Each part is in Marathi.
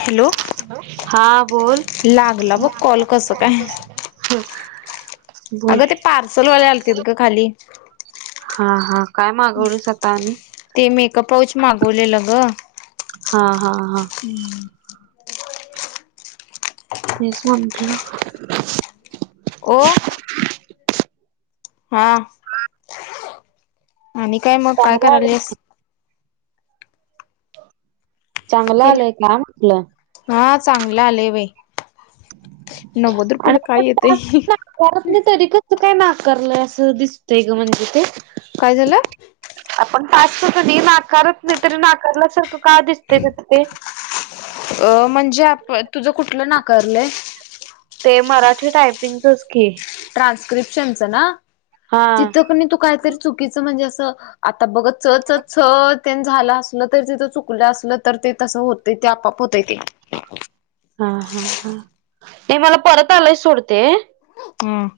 हॅलो हा बोल. लागला बघ कॉल कसं काय बोल अगं ते पार्सलवाले आलतीत ग खाली. हा हा काय मागवलंस आता आणि ते मी एक पाऊच मागवलेलं ग. हा, हा, हा. तेच म्हणटलं. ओ. हा. [unintelligible] आणि काय मग काय चांगलं आलंय करायलिस? चांगलं आलंय ना आपलं. चांगला आलेयं बाई. नव्वद आणि रुपययाला काय आपण टास्क येतयं. नाकारत नाही तरी कसं काय नाकारलंय असं दिसतय ग म्हणजे ते काय झालं? आपण टास्क कनी नाकारत नाही तरी नाकारल्यासारखं का दिसते तस ते? अ म्हणजे आप तुझं कुठलं नाकारलंय? ते मराठी टायपिंगचस की. ट्रान्स्क्रिपशनच ना? हा तिथं कनी तू काहीतरी चुकीच म्हणजे अस - - आता बघ च च छ - - तेन झालं असलं तर तिथं चुकलं असलं तर ते तसं होतं ते आपाआप होतय ते. हा, हा, हा. ते मला परत आलय सोड ते. हम्.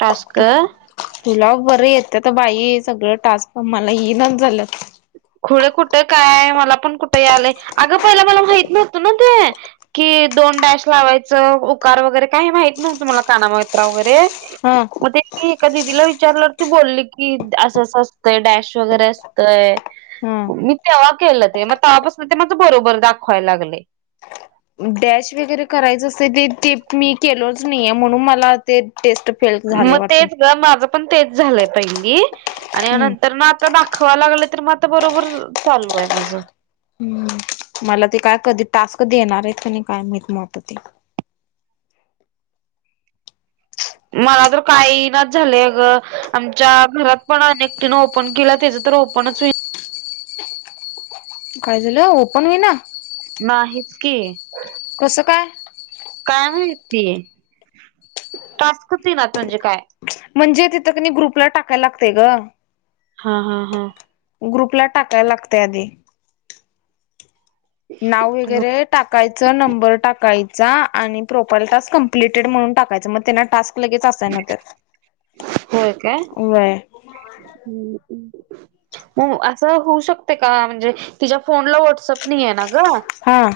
टास्क तु तुला बरे ये [unintelligible] बाई सगळं टास्क मला इनाच झाल्यात. खुळे कुठं काय? मला पण कुठं यालय? अगं पहिला मला माहित नव्हतं नव ते की दो दोन डॅश लावायचं. उकार वगैरे काही माहित नव्ह मला कानामात्रा वगैरे हा मग तेच की कधी दिला वि [unintelligible] विचारल्यावर ती बोलली की असं असं असतंय डॅश वगैरे असतंय हा मी तेव्हा केलं ते म तेव्हापासून ते माझ बरोबर दाखवायला लागले डॅश वगैरे करायचं असतय ते टिप मी केलोच नाहीये म्हणून मला ते टेस्ट फेल झाले मग वाटतं तेच ग माझ पण तेच झालय पहिली आणि हम्म नंतर आता दाखवायला लागल तर म आता बरोबर चालू आहे माझ हम्म मला ते काय कधी टास्क देणार आहेत की नाही काय माहित मत आता ते मला तर काही ई नाच झालं अ ग आमच्या घरात पण अनेक एकटीन ओपन केल्या तीज तर ओपणच हो काय झालं ओपन होई ना नाहीच की कसं काय? काय माहिती टास्कच येईनात म्हणजे काय म्हणजे तिथं कनि ग्रुपला टाकायला लागतय ग हा हा हा ग्रुपला टाकायला लागतय आधी नाव वगैरे टाकायचं. नंबर टाकाय - - [unintelligible] आणि प्रोफाइल टास्क कंप्लीटेड म्हणून टाकायचं मग त्याना टास्क - - लगेच असायन हुत्यात. होय काय व्हयं ग [unintelligible] अस होऊ शकतय का म्हणजे तिज्या फोनला व्हॉट्सअप नाही आहे [unintelligible] न ग हा.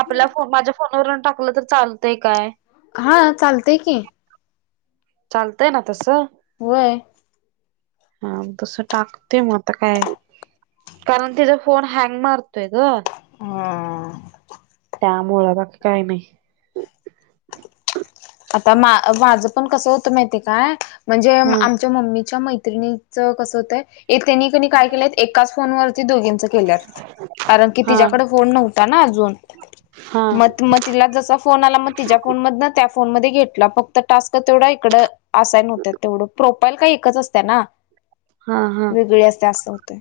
आपल्या फोन माझ्या फोनवर टाकलं तर चालतय काय हा चालतय की चालतय ना तसं वय हा तस टाकते मग आता काय कारण तिचा फोन हँग मारतोय ग हम [unintelligible] त्यामुळ बाकी काय नाही आता मा माझं पण कसं होतं माहितीे काय म्हणजे हा आमच्या मम्मीच्या म [inaudible] कस होतय त्यानी कणी काय केलंय एकाच फोनवर दोघींच केल्यात कारण की हा तिच्याकड फोन नव्हता ना अजून हा मत मत तिला जसा फोन आला मग तिच्या फोन मधन त्या फोन मध्ये घेतला फक्त टास्क तेवढा इकड असायन तेवढ प्रॉप ल का [unintelligible] एकच असत्या ना हा हा वेगळी असत्या असं होतय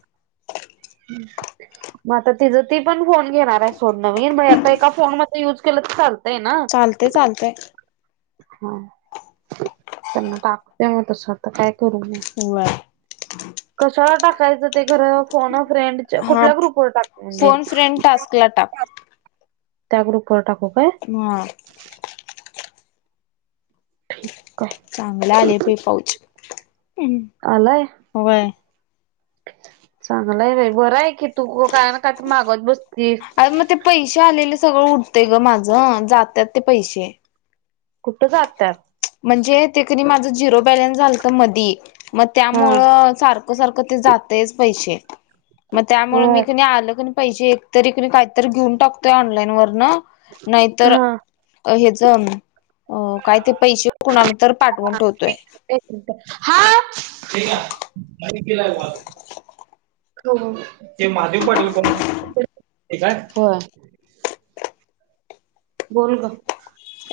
मग आता तिझ ती पण फोन घेणार आहे सोड नवीन आ [unintelligible] एका फोन मध्ये यूज केलंच चाल [unintelligible] चालतेय चालतय हा त्यांना टाकूतेव [unintelligible] तसं आता काय करू मी व्हय. कशाला टाकायचं ते र [unintelligible] फोन फ्रेंडचे हा कुठल्या ग्रुपवर टाकते म्हणजे फोन फ्रेंड टास्कला टाक. त्या ग्रुपवर टाकू काय हा ह [unintelligible] चांगलं आले ते पाऊच हम् आलाय. वय चांगलाय बाई बरं आहे कि तू काय ना कायतर मागत बस अर मग ते पैसे आलेले सगळं उठतय [unintelligible] ग माझं जात्यात ते पैसे कुठं जात्यात म्हणजे ते कध माझं झिरो बॅलन्स झालत मधी मग हा त्यामुळं सारखं सारखं ते जात आहेच पैसे मग त्यामुळे मी होय कणी आलं क पैसे एकतरीी काहीतरी घेऊन टातोय ऑनलाईन वर न नाहीतर हा. काय पैसे कुणाला तर पाठवून ठेवतोय ठीक आहे मा केला हो ते महाधव पाटल पण काय हो बोल ग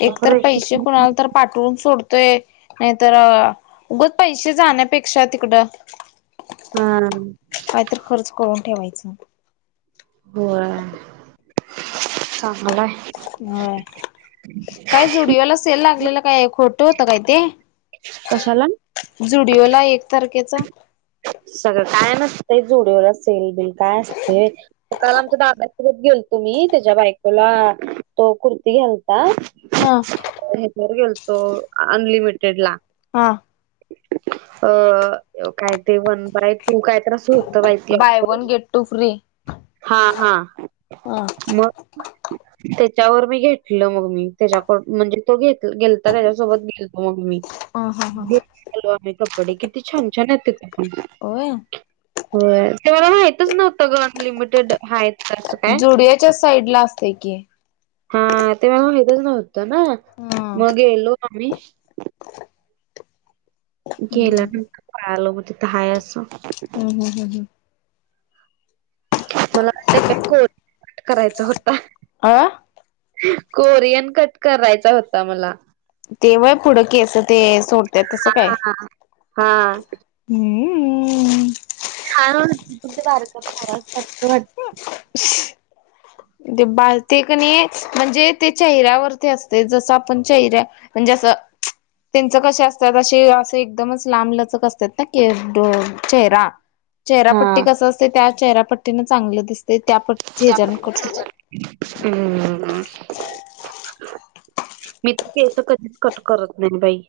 एक तरर पैसे कुणाल तर पाठवून सोडत नाही तरर उगच पैसे जाण्यापेक्षा तिकडं हा कायत खर्च करून ठेवायचं हो होय काय जुडिओला असेल लागलेलं काय खोटं होत काय ते कशाला जुडिओ ला एक तारखेचा सगळं काय नसतंय जुडओला सेल बिल काय असते सकाल आमच्या दाद्यासोबत गेल तुम्ही त्याच्या बायकोला तो कुर्ती घाल ह ह्याच्यावर गेलतो अनलिमिटेड ला हा अ कायदे वन बाय तू काय त्रास होत buy one get two free हा हा ह मग त्याच्यावर मी घेतलं मग मी त्याच्याक म्हणजे तो घ गेलता त्याच्यासोबत गेलतो मग मी ह हा हा घेऊन आलो आम्ही कपडे किती छान छान आहेत का अ हो ते मला माहितच नव्हतं ग अनलिमिटेड आहेत असं काय जोडियाच्या साईड ला असते की हा ते म माितच नव्हतं ना हा मग गेलो आणि हम्म गेल्या हम्म नंतरळा आलं म तिथं हय असं ह ह ह ह मला त्या काही कोर्सठ करायचा होता आह कोरियन कट करायचा होता मला तेव्हाय पुढं की असं ते सोडतय तसं काय हा हा हम्म ह दुद्धवार क सबत वा ते बा ते कणी म्हणजे ते चेहऱ्यावरती असते जसं आपण चेहऱ्या म्हणजे तर त्यांचं कसे असतात असे असे एकदमच लांब लचक असतात ना क चेहरा हा चेहरापट्टी कस असते त्या चेहरापट्टीन चांगलं दिसते त्या पट्टी हेज्या क हम्म मी तर केस कधीच कट करत नाही बाई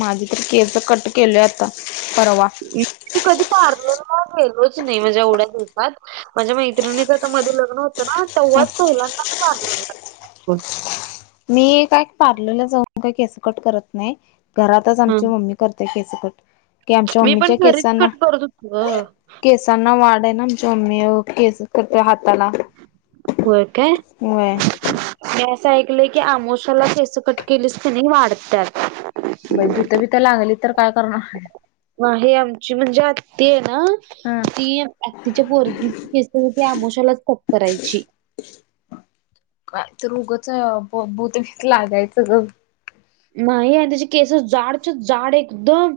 माझे तरी केस तर कट केलेय आता परवा ती कधी पारल गेलोच नाही म्हणझ्या उड्या दि होतात माझ्या मैत्रिणीच आता मध्ये लग्न होत ना तेववाच पहिलांना नाही बधलं मी काय पार्लरला जाऊन काही केसकट करत नाही घरातच हा आमची मम्मी करतेय केसकट की आमच्या मी पण मम्मीच्या घरीच केसांना कट करत होतो ग. केसांना वाट आमच्या मम्मी केस करते हाताला होळ का होय ऐकलं की आमोशाला केस कट केलीस त्यांनी वाढतात बई भूतभीत लागली तर काय करणार आहे आमची म्हणजे आत्ती आहे ह हा ती आत् तच्या पोरगी केस आमोशालाच कप करायची काय तर रोगच भूत लागायचं नाही आहे त्याच्या केसस जाडच जाड एकदम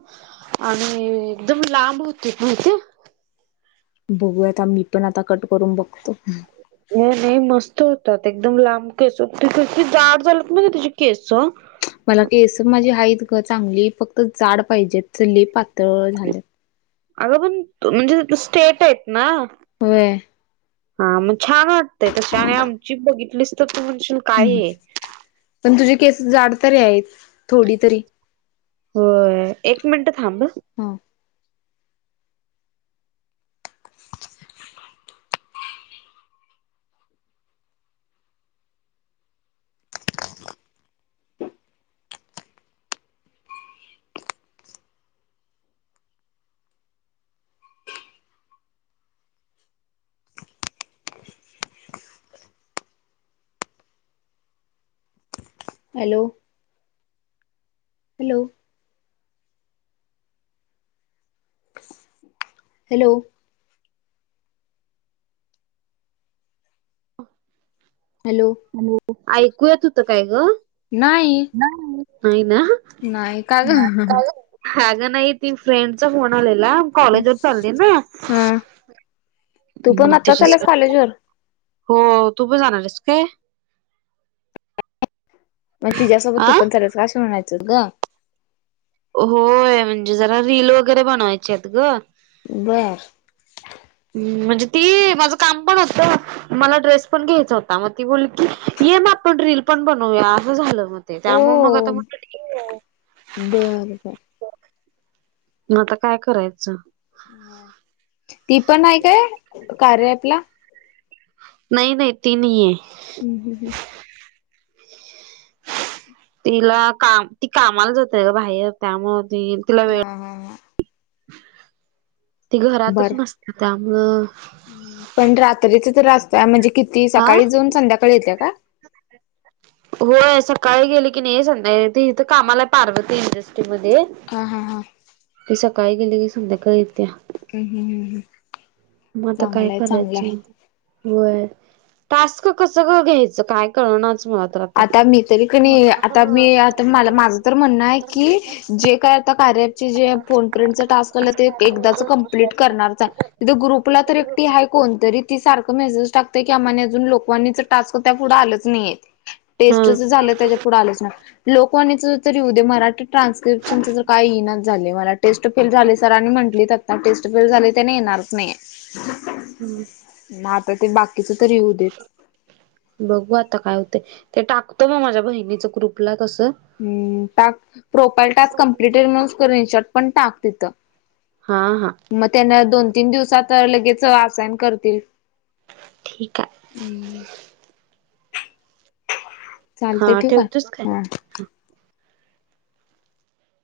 आणि एकदम लांब क पचे ह बघूयाता मी पण आता कट करून बघतो नाही नाही मस्त होतात एकदम लांब केस त कस जाड झालत ना त्याची केस मला केस माझे आहेत ग चांगली फक्त जाड पाहिजेत चली पातळ झाले अग पण म्हणजे स्टेट आहेत ना होय हा मग छान वाटतय तस आणि आमची बघितलीच तर तू म्हणशील काय हम् हे पण तुझी केसेस जाड तरी आहेत थोडी तरी. हो एक मिनट थांब हा हॅलो हॅलो हॅलो हॅलो ऐकूयाेत होत काय ग नाही ह नाही का ग नाही त फ्रेंडचा फोन आ कॉलेज वर चालली ना हा तू पण मग आताच आलेस त्याच्यासाठी कॉलेजवरर हो तू पण जाणारस काय तिच्याबरोबर आ तू पण करायचं होतं असं म्हणायचं होतं ग होय म्हणजे जरा रील वगैरे बनवायचे आहेत ग बर म्हणजे ती माझं काम पण होतं मला ड्रेस पण घ्यायचा होता मग ती बोलली की ये म आपण रील पण बनवूया असं झालं हो ते त्यामु मग आता ओ म बर बर न आता काय करायचं ती पण आहे काय कार्यापला नाही नाही तीनही आहे हम्म हम् हम् तिला काम ती कामाला जातय ग बाहेर त्यामु हा हा ह त घरातच नसत त्यामुळं पण रात्रीच तर रास्ता म्हणजे किती हा सकाळी जाऊन संध्याकाळी येते का होय सकाळी गेली की नाही संध्या इथ कामाला पार्वतीस म हा हा हा. क सकाळी गेले की संध्याका हम्म हम्म हम्म मग आता काय चांगलंय चांगलंय. करायचं व्हय टास्क कस ग घ्यायचं काय कळणाचं. आता मी तरी कणी आता मी आता म माझं तर म्हणणं आहे की जे काय... तर कार्य [unintelligible] ते जे फोन फ्रेंडचा टास्क आलाय ते एकदाच कम्प्लीट करणारच हाय. तिथं ग्रुपला तर एकटी हाय कोण कोणतरी ती सारखं मेसेज टाकतं की आम्हानी अजून लोकवानीचं टास्क त्या पुढं आलंच नाहीये. हा टेस्टचं झालं त्याच्या पुुढं आलंच नाई लोकवाणीचं तरी होऊ दे मराठी.. ट्रान्सस्क्रीप्शनचं तर काय येईना झा झाली मला टेस्ट फेल झाली सरांनी म्हंटलीत आता टेस्ट फेल झालीत त्यांनी येणारच नाहीये. म आता तें न्हवं.. बघू आता काय होतं ते टाकतो म माझ्या बहिणीच्या ग्रुपला.. तसं हम् टाक प्रोफाईल टास्क कम्प्लिटेड म्हणून स्क्रीनशॉट पण टाक तिथं. हा हा मग त्यांना दोन तीन दिवसात लगेच आसायन करतील. ठीक आहे. हम्म हा चालते ठेवू का? ठेवतेस हा. काय?